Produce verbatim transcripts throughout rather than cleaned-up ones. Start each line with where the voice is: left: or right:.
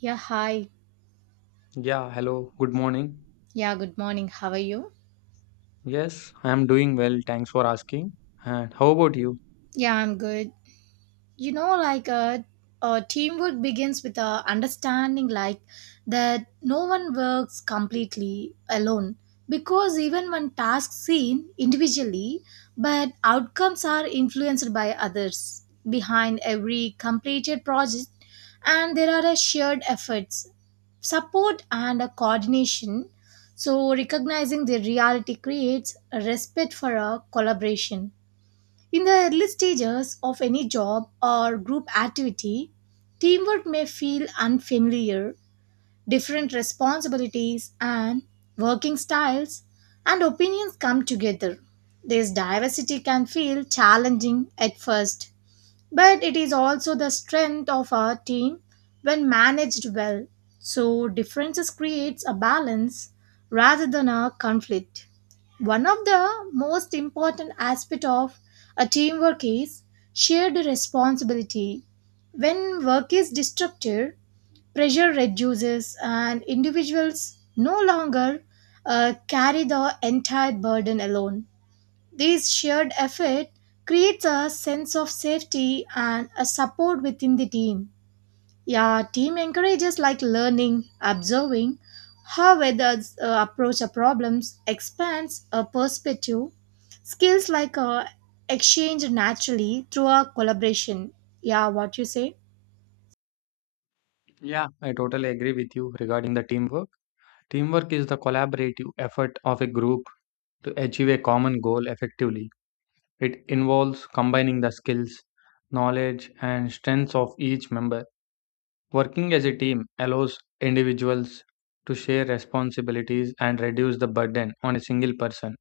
right: Yeah, hi.
left: Yeah, hello, good morning.
right: Yeah, good morning. How are you?
left: Yes, I am doing well. Thanks for asking. And how about you?
right: Yeah, I'm good. you know like a, a teamwork begins with a understanding like that no one works completely alone because even when tasks seen individually but outcomes are influenced by others behind every completed project and there are a shared efforts support and a coordination, so recognizing the reality creates a respect for a collaboration. In the early stages of any job or group activity, teamwork may feel unfamiliar. Different responsibilities and working styles and opinions come together. This diversity can feel challenging at first, but it is also the strength of our team when managed well. So differences creates a balance rather than a conflict. One of the most important aspects of a teamwork is shared responsibility. When work is distributed, pressure reduces and individuals no longer uh, carry the entire burden alone. This shared effort creates a sense of safety and a support within the team. Yeah, team encourages like learning, observing how others uh, approach a problems, expands a perspective. Skills like uh, exchange naturally through a collaboration. Yeah, what you say?
left: Yeah, I totally agree with you regarding the teamwork. Teamwork is the collaborative effort of a group to achieve a common goal effectively. It involves combining the skills, knowledge, and strengths of each member. Working as a team allows individuals to share responsibilities and reduce the burden on a single person.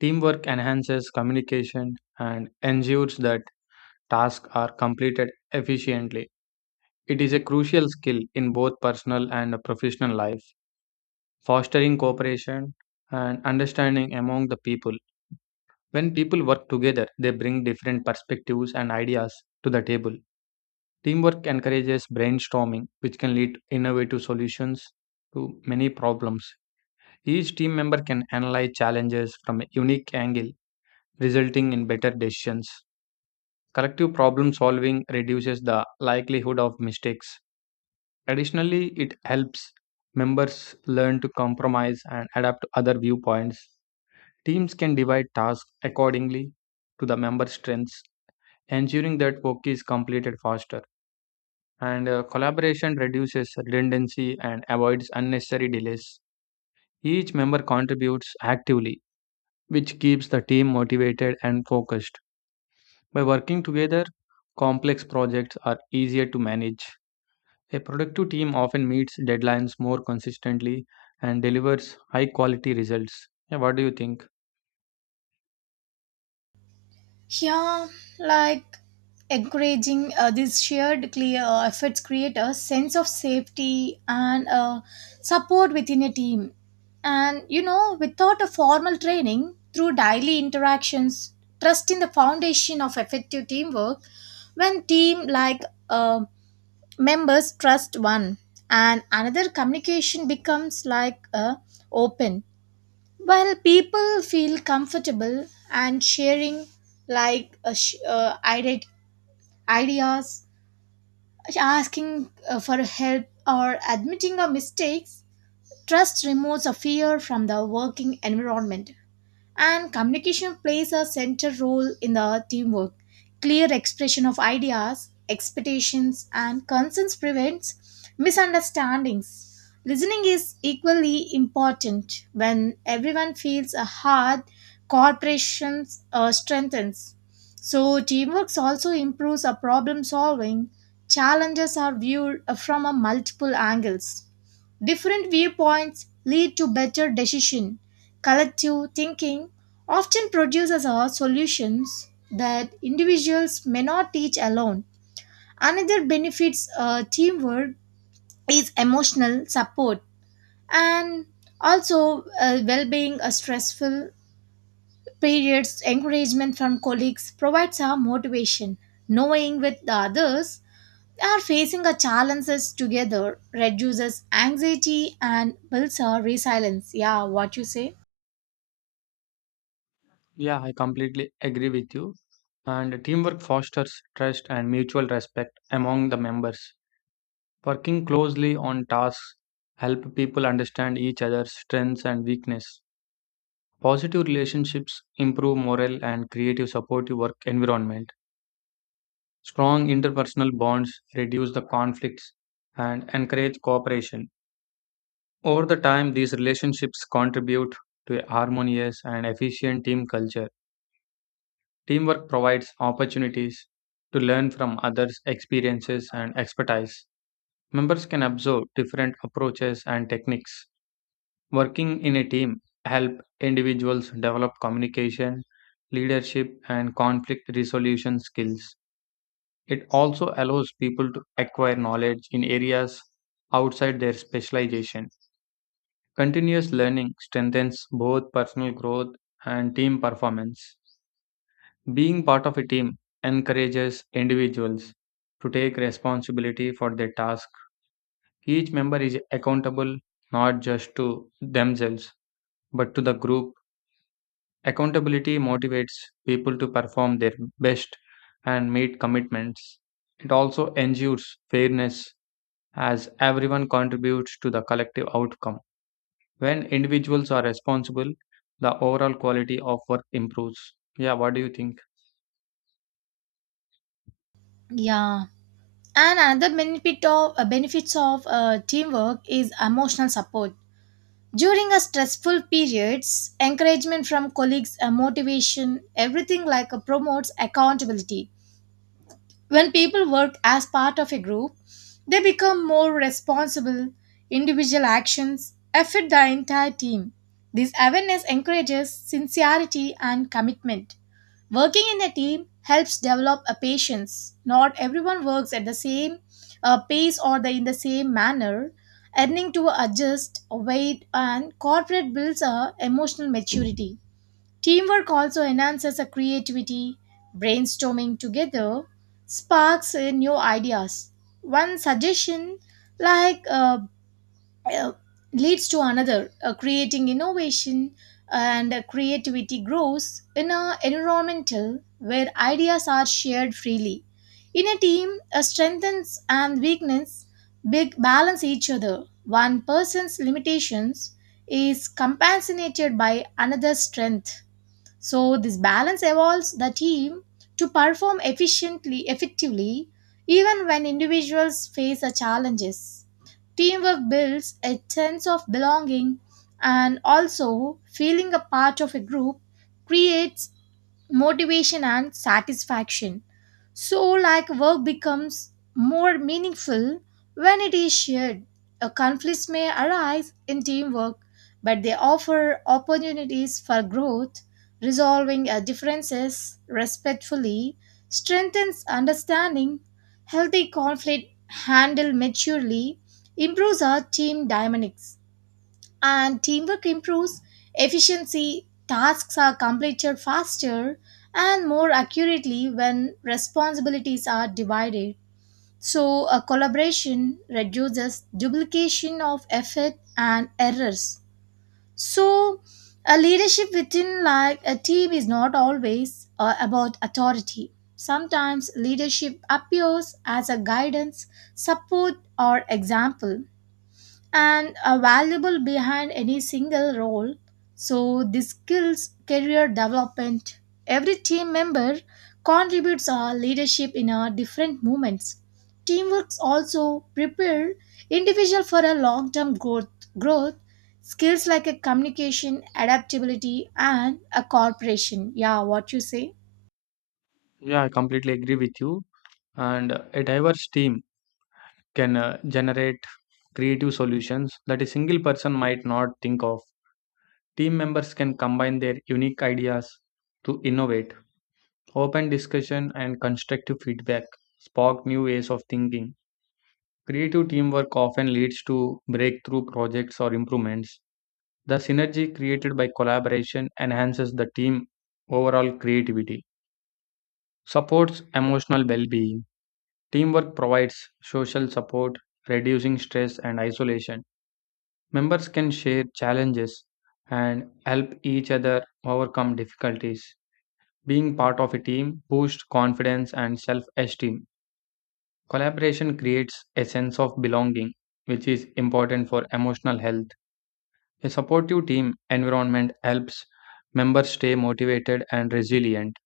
left: Teamwork enhances communication and ensures that tasks are completed efficiently. It is a crucial skill in both personal and professional life, fostering cooperation and understanding among the people. When people work together, they bring different perspectives and ideas to the table. Teamwork encourages brainstorming, which can lead to innovative solutions to many problems. Each team member can analyze challenges from a unique angle, resulting in better decisions. Collective problem solving reduces the likelihood of mistakes. Additionally, it helps members learn to compromise and adapt to other viewpoints. Teams can divide tasks accordingly to the member strengths, ensuring that work is completed faster. And uh, collaboration reduces redundancy and avoids unnecessary delays. Each member contributes actively, which keeps the team motivated and focused. By working together, complex projects are easier to manage. A productive team often meets deadlines more consistently and delivers high quality results. Yeah, what do you think?
right: Yeah, like encouraging uh, these shared clear uh, efforts create a sense of safety and uh, support within a team. And you know, without a formal training, through daily interactions, trust in the foundation of effective teamwork. When team like uh, members trust one, and another communication becomes like uh, open well, people feel comfortable and sharing like uh, sh- uh, ide- ideas, asking uh, for help, or admitting our mistakes. Trust removes a fear from the working environment. And communication plays a central role in the teamwork. Clear expression of ideas, expectations, and concerns prevents misunderstandings. Listening is equally important when everyone feels a heart, cooperation uh, strengthens. So, teamwork also improves our problem solving. Challenges are viewed uh, from a multiple angles. Different viewpoints lead to better decision. Collective thinking often produces our solutions that individuals may not teach alone. Another benefits uh, teamwork is emotional support and also uh, well-being. A stressful periods encouragement from colleagues provides our motivation, knowing with the others are facing our challenges together reduces anxiety and builds our resilience. Yeah, what you say?
left: Yeah, I completely agree with you. And teamwork fosters trust and mutual respect among the members. Working closely on tasks help people understand each other's strengths and weakness. Positive relationships improve morale and create a supportive work environment. Strong interpersonal bonds reduce the conflicts and encourage cooperation. Over the time, these relationships contribute to a harmonious and efficient team culture. Teamwork provides opportunities to learn from others' experiences and expertise. Members can absorb different approaches and techniques. Working in a team help individuals develop communication, leadership, and conflict resolution skills. It also allows people to acquire knowledge in areas outside their specialization. Continuous learning strengthens both personal growth and team performance. Being part of a team encourages individuals to take responsibility for their task. Each member is accountable not just to themselves but to the group. Accountability motivates people to perform their best and meet commitments. It also ensures fairness as everyone contributes to the collective outcome. When individuals are responsible, the overall quality of work improves. Yeah, what do you think?
right: Yeah. And another benefit of uh, benefits of uh, teamwork is emotional support. During a stressful periods, encouragement from colleagues, uh, motivation, everything like uh, promotes accountability. When people work as part of a group, they become more responsible. Individual actions affect the entire team. This awareness encourages sincerity and commitment. Working in a team helps develop a patience. Not everyone works at the same uh, pace or the, in the same manner. Learning to adjust, wait, and corporate builds a emotional maturity. Teamwork also enhances our creativity. Brainstorming together sparks uh, new ideas. One suggestion, like uh, uh, leads to another, uh, creating innovation and uh, creativity grows in a environmental where ideas are shared freely. In a team, a strengths and weakness big balance each other. One person's limitations is compensated by another's strength. So this balance evolves the team to perform efficiently, effectively, even when individuals face the challenges. Teamwork builds a sense of belonging, and also feeling a part of a group creates motivation and satisfaction. So, like work becomes more meaningful when it is shared. A conflicts may arise in teamwork, but they offer opportunities for growth. Resolving uh, differences respectfully strengthens understanding. Healthy conflict handled maturely improves our team dynamics, and teamwork improves efficiency. Tasks are completed faster and more accurately when responsibilities are divided, so a collaboration reduces duplication of effort and errors. So a leadership within like a team is not always uh, about authority. Sometimes leadership appears as a guidance, support, or example, and are valuable behind any single role. So, the skills career development. Every team member contributes our leadership in our different movements. Teamwork also prepare individual for a long-term growth. Growth skills like a communication, adaptability, and a cooperation. Yeah, what you say?
left: Yeah, I completely agree with you. And a diverse team can uh, generate creative solutions that a single person might not think of. Team members can combine their unique ideas to innovate. Open discussion and constructive feedback spark new ways of thinking. Creative teamwork often leads to breakthrough projects or improvements. The synergy created by collaboration enhances the team overall creativity, supports emotional well being. Teamwork provides social support, reducing stress and isolation. Members can share challenges and help each other overcome difficulties. Being part of a team boosts confidence and self esteem. Collaboration creates a sense of belonging, which is important for emotional health. A supportive team environment helps members stay motivated and resilient.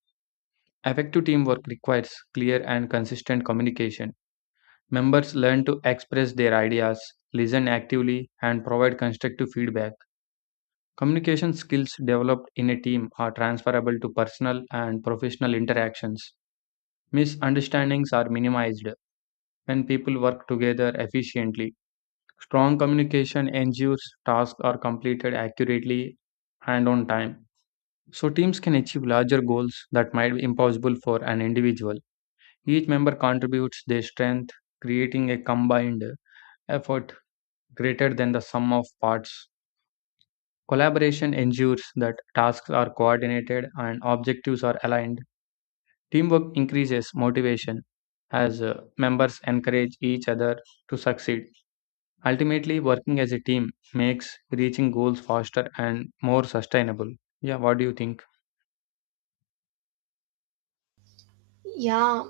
left: Effective teamwork requires clear and consistent communication. Members learn to express their ideas, listen actively, and provide constructive feedback. Communication skills developed in a team are transferable to personal and professional interactions. Misunderstandings are minimized when people work together efficiently. Strong communication ensures tasks are completed accurately and on time. So teams can achieve larger goals that might be impossible for an individual. Each member contributes their strength, creating a combined effort greater than the sum of parts. Collaboration ensures that tasks are coordinated and objectives are aligned. Teamwork increases motivation as uh, members encourage each other to succeed. Ultimately, working as a team makes reaching goals faster and more sustainable. Yeah, what do you think?
right: Yeah,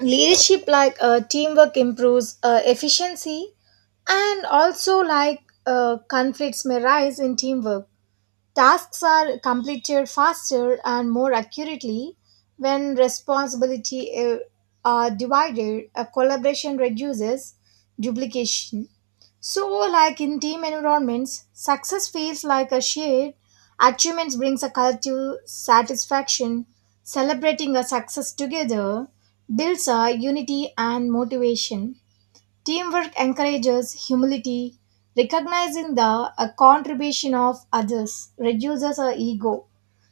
right: leadership like uh, teamwork improves uh, efficiency, and also like uh, conflicts may rise in teamwork. Tasks are completed faster and more accurately when responsibility uh, are divided, a collaboration reduces duplication. So like in team environments, success feels like a shared achievements brings a collective satisfaction. Celebrating a success together builds a unity and motivation. Teamwork encourages humility, recognizing the uh, contribution of others reduces our ego.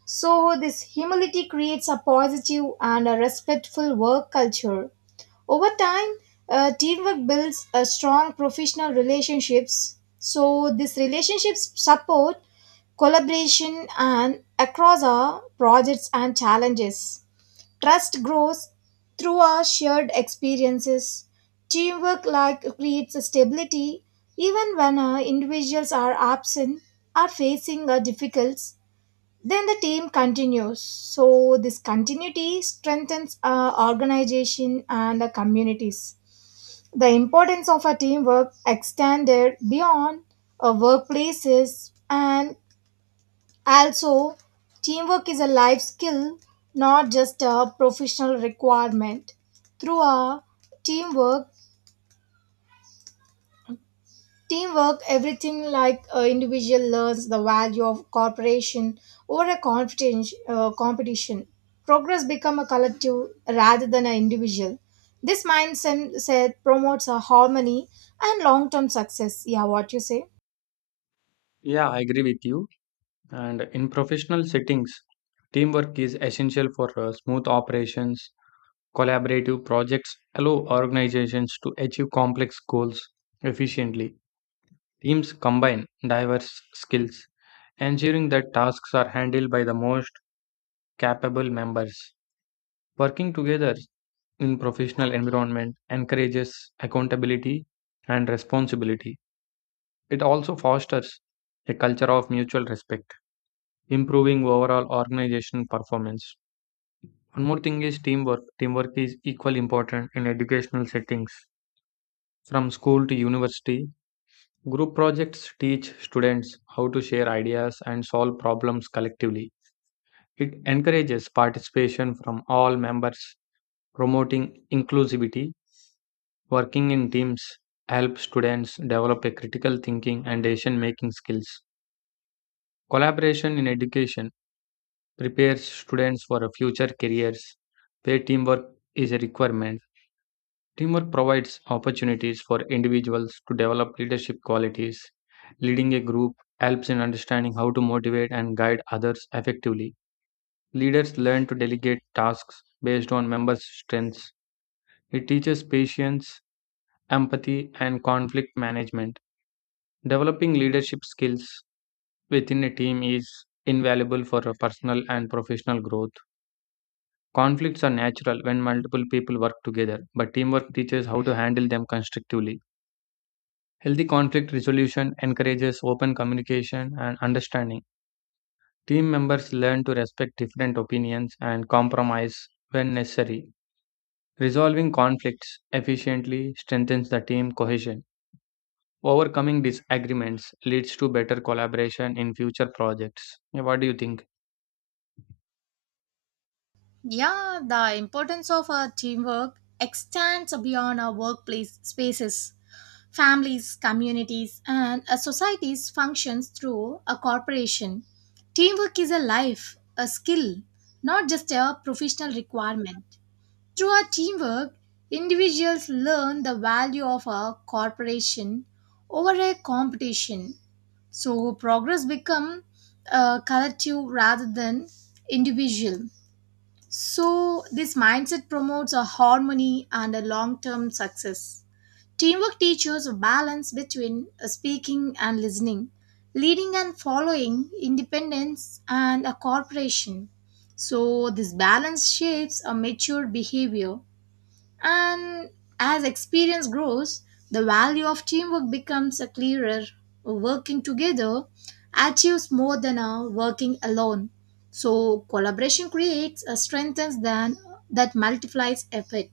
right: So, this humility creates a positive and a respectful work culture. Over time, uh, teamwork builds a strong professional relationships. So, these relationships support collaboration and across our projects and challenges. Trust grows through our shared experiences. Teamwork like creates stability even when uh, individuals are absent or facing a difficulties. Then the team continues. So this continuity strengthens uh, organization and uh, communities. The importance of a teamwork extended beyond uh, workplaces, and also, teamwork is a life skill, not just a professional requirement. Through a teamwork, teamwork, everything like an individual learns the value of cooperation over a competition. Uh, competition. Progress become a collective rather than an individual. This mindset promotes a harmony and long-term success. Yeah, what you say?
left: Yeah, I agree with you. And in professional settings, teamwork is essential for uh, smooth operations. Collaborative projects allow organizations to achieve complex goals efficiently. Teams combine diverse skills, ensuring that tasks are handled by the most capable members. Working together in professional environment encourages accountability and responsibility. It also fosters a culture of mutual respect, improving overall organization performance. One more thing is teamwork. Teamwork is equally important in educational settings. From school to university, group projects teach students how to share ideas and solve problems collectively. It encourages participation from all members, promoting inclusivity. Working in teams helps students develop a critical thinking and decision making skills. Collaboration in education prepares students for a future careers where teamwork is a requirement. Teamwork provides opportunities for individuals to develop leadership qualities. Leading a group helps in understanding how to motivate and guide others effectively. Leaders learn to delegate tasks based on members' strengths. It teaches patience, empathy, and conflict management. Developing leadership skills within a team is invaluable for a personal and professional growth. Conflicts are natural when multiple people work together, but teamwork teaches how to handle them constructively. Healthy conflict resolution encourages open communication and understanding. Team members learn to respect different opinions and compromise when necessary. Resolving conflicts efficiently strengthens the team cohesion. Overcoming disagreements leads to better collaboration in future projects. Yeah, what do you think?
right: Yeah, the importance of our teamwork extends beyond our workplace spaces. Families, communities, and a society's functions through a corporation. Teamwork is a life, a skill, not just a professional requirement. Through our teamwork, individuals learn the value of a corporation over a competition. So progress becomes a collective rather than individual. So, this mindset promotes a harmony and a long term success. Teamwork teaches a balance between uh, speaking and listening, leading and following, independence and a cooperation. So, this balance shapes a mature behavior, and as experience grows, the value of teamwork becomes a clearer. Working together achieves more than uh, working alone. So collaboration creates a strength than that multiplies effort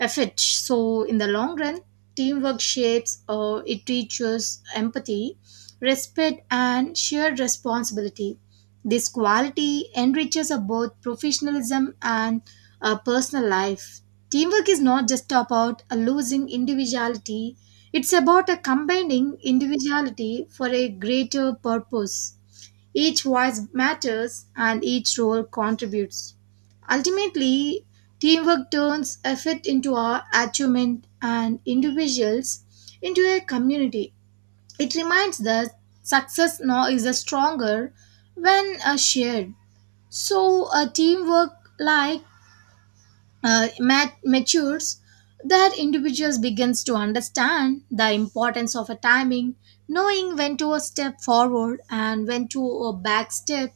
right: effect. So, in the long run, teamwork shapes or it teaches empathy, respect, and shared responsibility. This quality enriches uh, both professionalism and uh, personal life. Teamwork is not just about uh, losing individuality, it's about uh, combining individuality for a greater purpose. Each voice matters and each role contributes. Ultimately, teamwork turns effort into our achievement and individuals into a community. It reminds us success now is a stronger when uh, shared. So, a teamwork like uh, mat- matures that individuals begins to understand the importance of a timing, knowing when to a step forward and when to a back step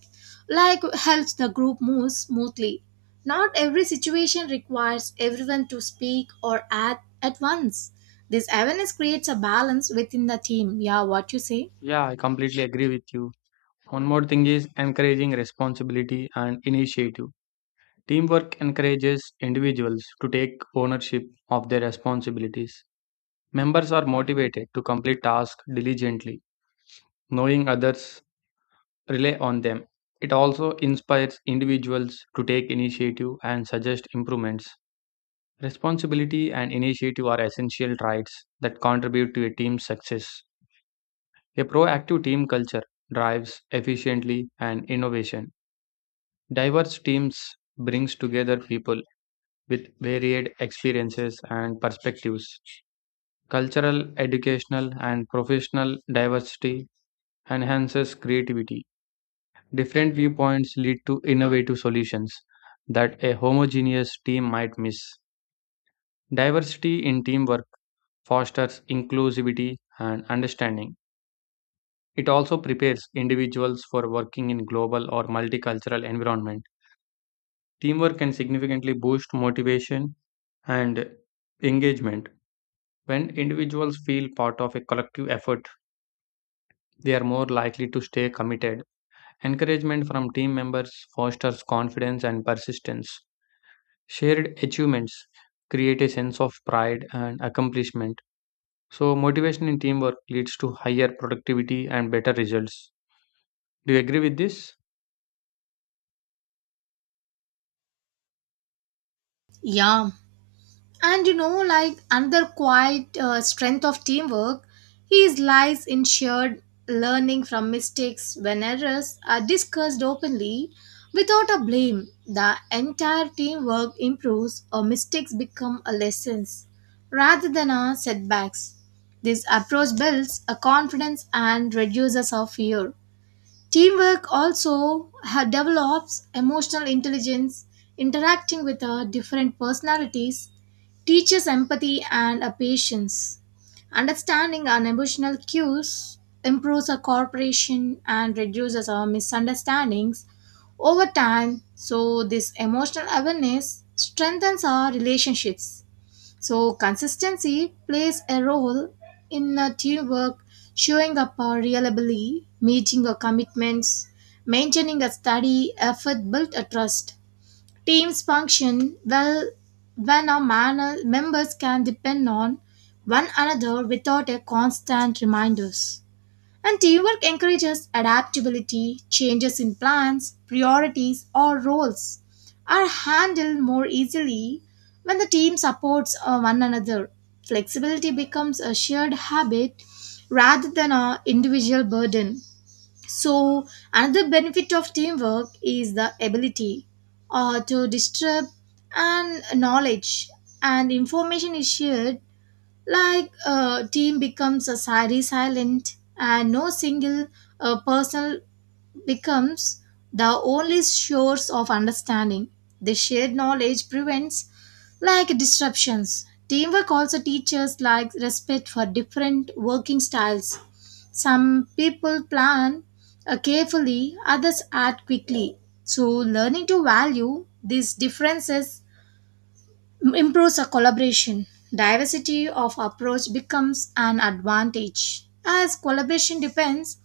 right: like helps the group move smoothly. Not every situation requires everyone to speak or act at once. This awareness creates a balance within the team. Yeah, what you say?
left: Yeah, I completely agree with you. One more thing is encouraging responsibility and initiative. Teamwork encourages individuals to take ownership of their responsibilities. Members are motivated to complete tasks diligently, knowing others rely on them. It also inspires individuals to take initiative and suggest improvements. Responsibility and initiative are essential traits that contribute to a team's success. A proactive team culture drives efficiently and innovation. Diverse teams brings together people with varied experiences and perspectives. Cultural, educational, and professional diversity enhances creativity. Different viewpoints lead to innovative solutions that a homogeneous team might miss. Diversity in teamwork fosters inclusivity and understanding. It also prepares individuals for working in global or multicultural environment. Teamwork can significantly boost motivation and engagement. When individuals feel part of a collective effort, they are more likely to stay committed. Encouragement from team members fosters confidence and persistence. Shared achievements create a sense of pride and accomplishment. So, motivation in teamwork leads to higher productivity and better results. Do you agree with this?
right: Yeah. And you know, like another quiet uh, strength of teamwork is lies in shared learning from mistakes when errors are discussed openly without a blame. The entire teamwork improves, or mistakes become a lessons rather than a setbacks. This approach builds a confidence and reduces our fear. Teamwork also ha- develops emotional intelligence, interacting with uh, different personalities, teaches empathy and uh, patience. Understanding our emotional cues improves our cooperation and reduces our misunderstandings over time. So, this emotional awareness strengthens our relationships. So, consistency plays a role in uh, teamwork, showing up uh, reliably, meeting your commitments, maintaining a steady effort, built a trust. Teams function well when our man- members can depend on one another without a constant reminders. And teamwork encourages adaptability, changes in plans, priorities, or roles are handled more easily when the team supports uh, one another. Flexibility becomes a shared habit rather than an individual burden. So, another benefit of teamwork is the ability uh, to distribute and knowledge and information is shared like a team becomes a sari silent and no single uh, person becomes the only source of understanding. The shared knowledge prevents like disruptions. Teamwork also teaches like respect for different working styles. Some people plan uh, carefully, others act quickly, so learning to value these differences m- improves our collaboration. Diversity of approach becomes an advantage. As collaboration depends,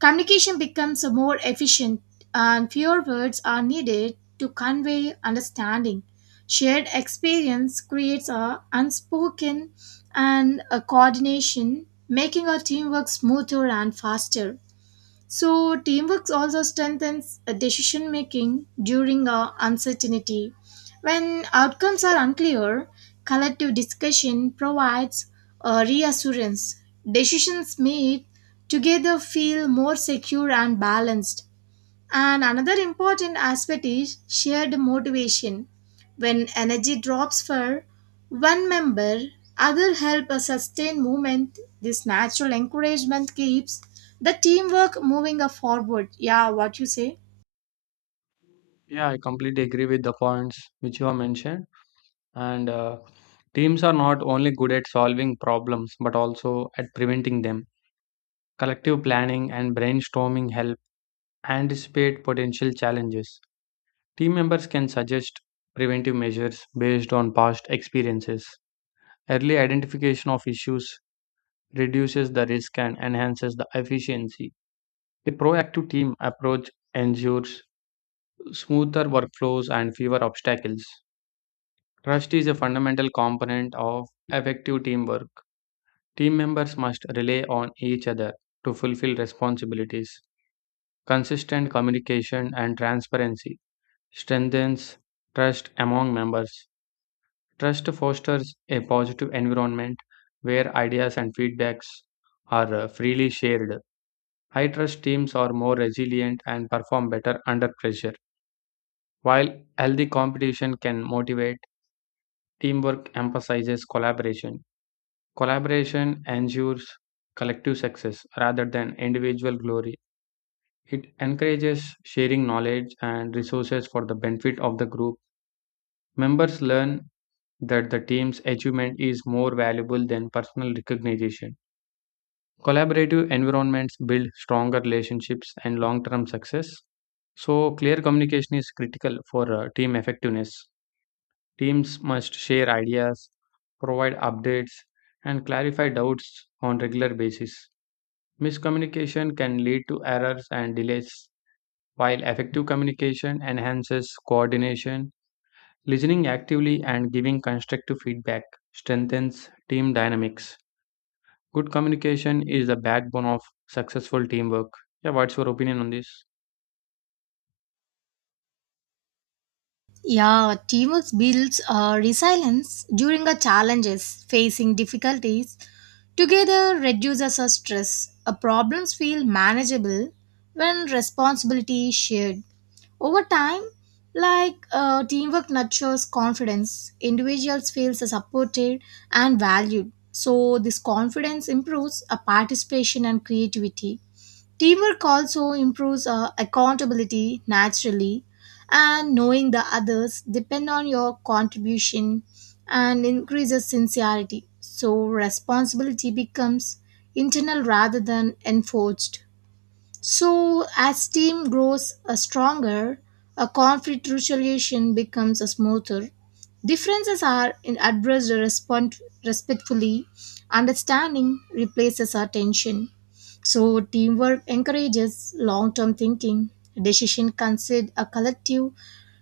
right: communication becomes more efficient and fewer words are needed to convey understanding. Shared experience creates a unspoken and a coordination, making our teamwork smoother and faster. So, teamwork also strengthens uh, decision making during uh, uncertainty. When outcomes are unclear, collective discussion provides a reassurance. Decisions made together feel more secure and balanced. And another important aspect is shared motivation. When energy drops for one member, other help a sustain movement. This natural encouragement keeps the teamwork moving forward. Yeah, what you say?
left: Yeah, I completely agree with the points which you have mentioned. And uh, teams are not only good at solving problems but also at preventing them. Collective planning and brainstorming help anticipate potential challenges. Team members can suggest preventive measures based on past experiences. Early identification of issues reduces the risk and enhances the efficiency. A proactive team approach ensures smoother workflows and fewer obstacles. Trust is a fundamental component of effective teamwork. Team members must rely on each other to fulfill responsibilities. Consistent communication and transparency strengthens trust among members. Trust fosters a positive environment where ideas and feedbacks are uh, freely shared. High trust teams are more resilient and perform better under pressure, while healthy competition can motivate. Teamwork emphasizes collaboration. Collaboration ensures collective success rather than individual glory. It encourages sharing knowledge and resources for the benefit of the group. Members learn that the team's achievement is more valuable than personal recognition. Collaborative environments build stronger relationships and long term success. So, clear communication is critical for uh, team effectiveness. Teams must share ideas, provide updates, and clarify doubts on regular basis. Miscommunication can lead to errors and delays, while effective communication enhances coordination. Listening actively and giving constructive feedback strengthens team dynamics. Good communication is the backbone of successful teamwork. Yeah, what's your opinion on this?
right: Yeah, teamwork builds uh, resilience during our challenges, facing difficulties. Together reduces our stress. Our problems feel manageable when responsibility is shared. Over time, like uh, teamwork nurtures confidence, individuals feel supported and valued. So this confidence improves our participation and creativity. Teamwork also improves uh, accountability naturally, and knowing the others depend on your contribution and increases sincerity. So responsibility becomes internal rather than enforced. So as team grows uh, stronger, a conflict resolution becomes a smoother. Differences are in addressed respond- respectfully. Understanding replaces attention. So, teamwork encourages long term thinking. Decision consider a collective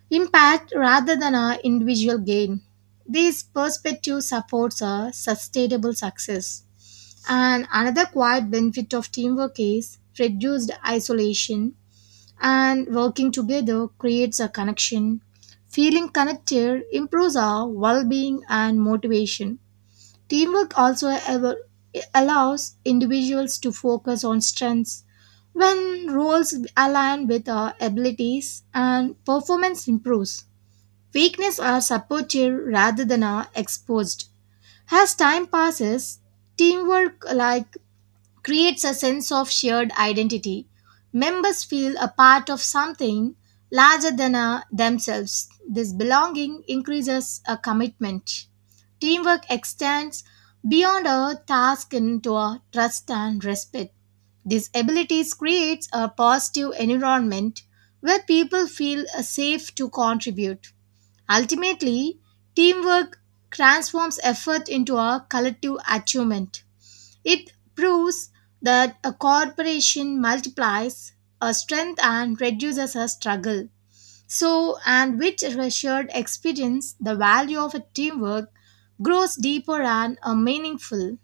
right: impact rather than a individual gain. This perspective supports a sustainable success. And another quiet benefit of teamwork is reduced isolation, and working together creates a connection. Feeling connected improves our well being and motivation. Teamwork also al- allows individuals to focus on strengths when roles align with our abilities and performance improves. Weaknesses are supported rather than are exposed. As time passes, teamwork like creates a sense of shared identity. Members feel a part of something larger than uh, themselves. This belonging increases a commitment. Teamwork extends beyond a task into a trust and respect. These abilities creates a positive environment where people feel uh, safe to contribute. Ultimately, teamwork transforms effort into a collective achievement. It proves that a corporation multiplies a strength and reduces a struggle. So, and with a shared experience, the value of a teamwork grows deeper and uh, meaningful.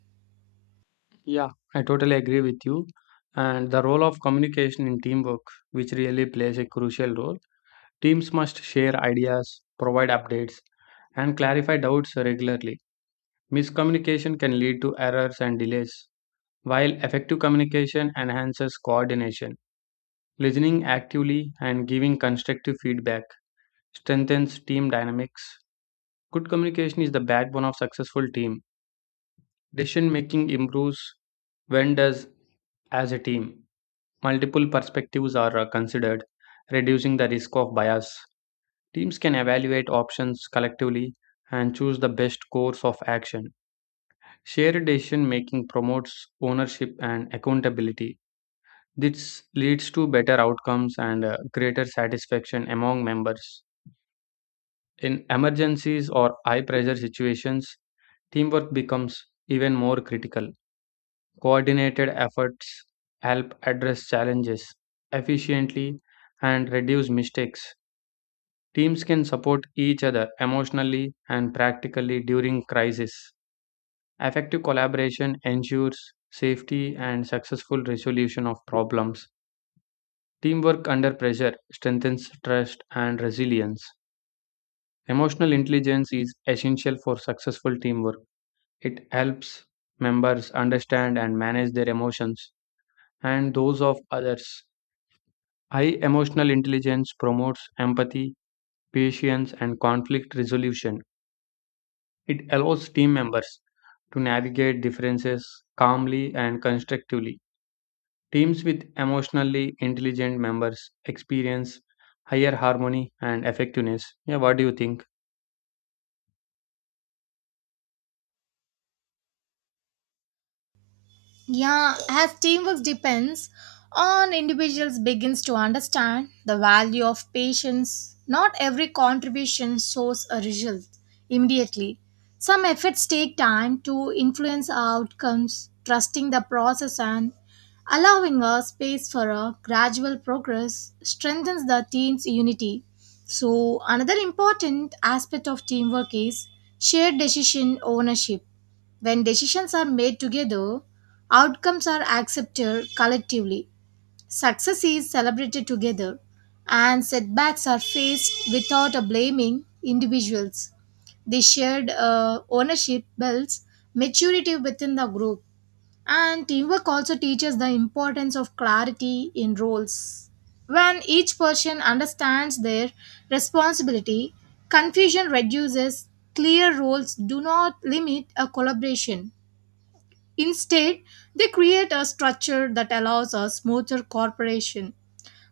left: I totally agree with you. And the role of communication in teamwork, which really plays a crucial role, teams must share ideas, provide updates, and clarify doubts regularly. Miscommunication can lead to errors and delays, while effective communication enhances coordination. Listening actively and giving constructive feedback strengthens team dynamics. Good communication is the backbone of successful team. Decision making improves when does as a team multiple perspectives are uh, considered, reducing the risk of bias. Teams can evaluate options collectively and choose the best course of action. Shared decision making promotes ownership and accountability. This leads to better outcomes and uh, greater satisfaction among members. In emergencies or high pressure situations, teamwork becomes even more critical. Coordinated efforts help address challenges efficiently and reduce mistakes. Teams can support each other emotionally and practically during crisis. Effective collaboration ensures safety and successful resolution of problems. Teamwork under pressure strengthens trust and resilience. Emotional intelligence is essential for successful teamwork. It helps members understand and manage their emotions and those of others. High emotional intelligence promotes empathy, patience, and conflict resolution. It allows team members to navigate differences calmly and constructively. Teams with emotionally intelligent members experience higher harmony and effectiveness. Yeah, what do you think?
right: Yeah, as teamwork depends on individuals begins to understand the value of patience. Not every contribution shows a result immediately. Some efforts take time to influence outcomes, trusting the process and allowing a space for a gradual progress strengthens the team's unity. So another important aspect of teamwork is shared decision ownership. When decisions are made together, outcomes are accepted collectively. Success is celebrated together, and setbacks are faced without a blaming individuals. The shared uh, ownership builds maturity within the group, and teamwork also teaches the importance of clarity in roles. When each person understands their responsibility, confusion reduces. Clear roles do not limit a collaboration. Instead, they create a structure that allows a smoother cooperation.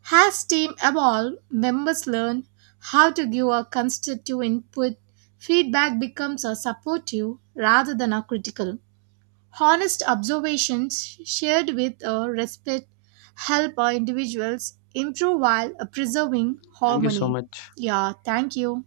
right: As team evolve, members learn how to give a constructive input. Feedback becomes a supportive rather than a critical. Honest observations shared with a respect help our individuals improve while preserving
left: Thank you so
right: harmony.
left: much.
right: Yeah, thank you.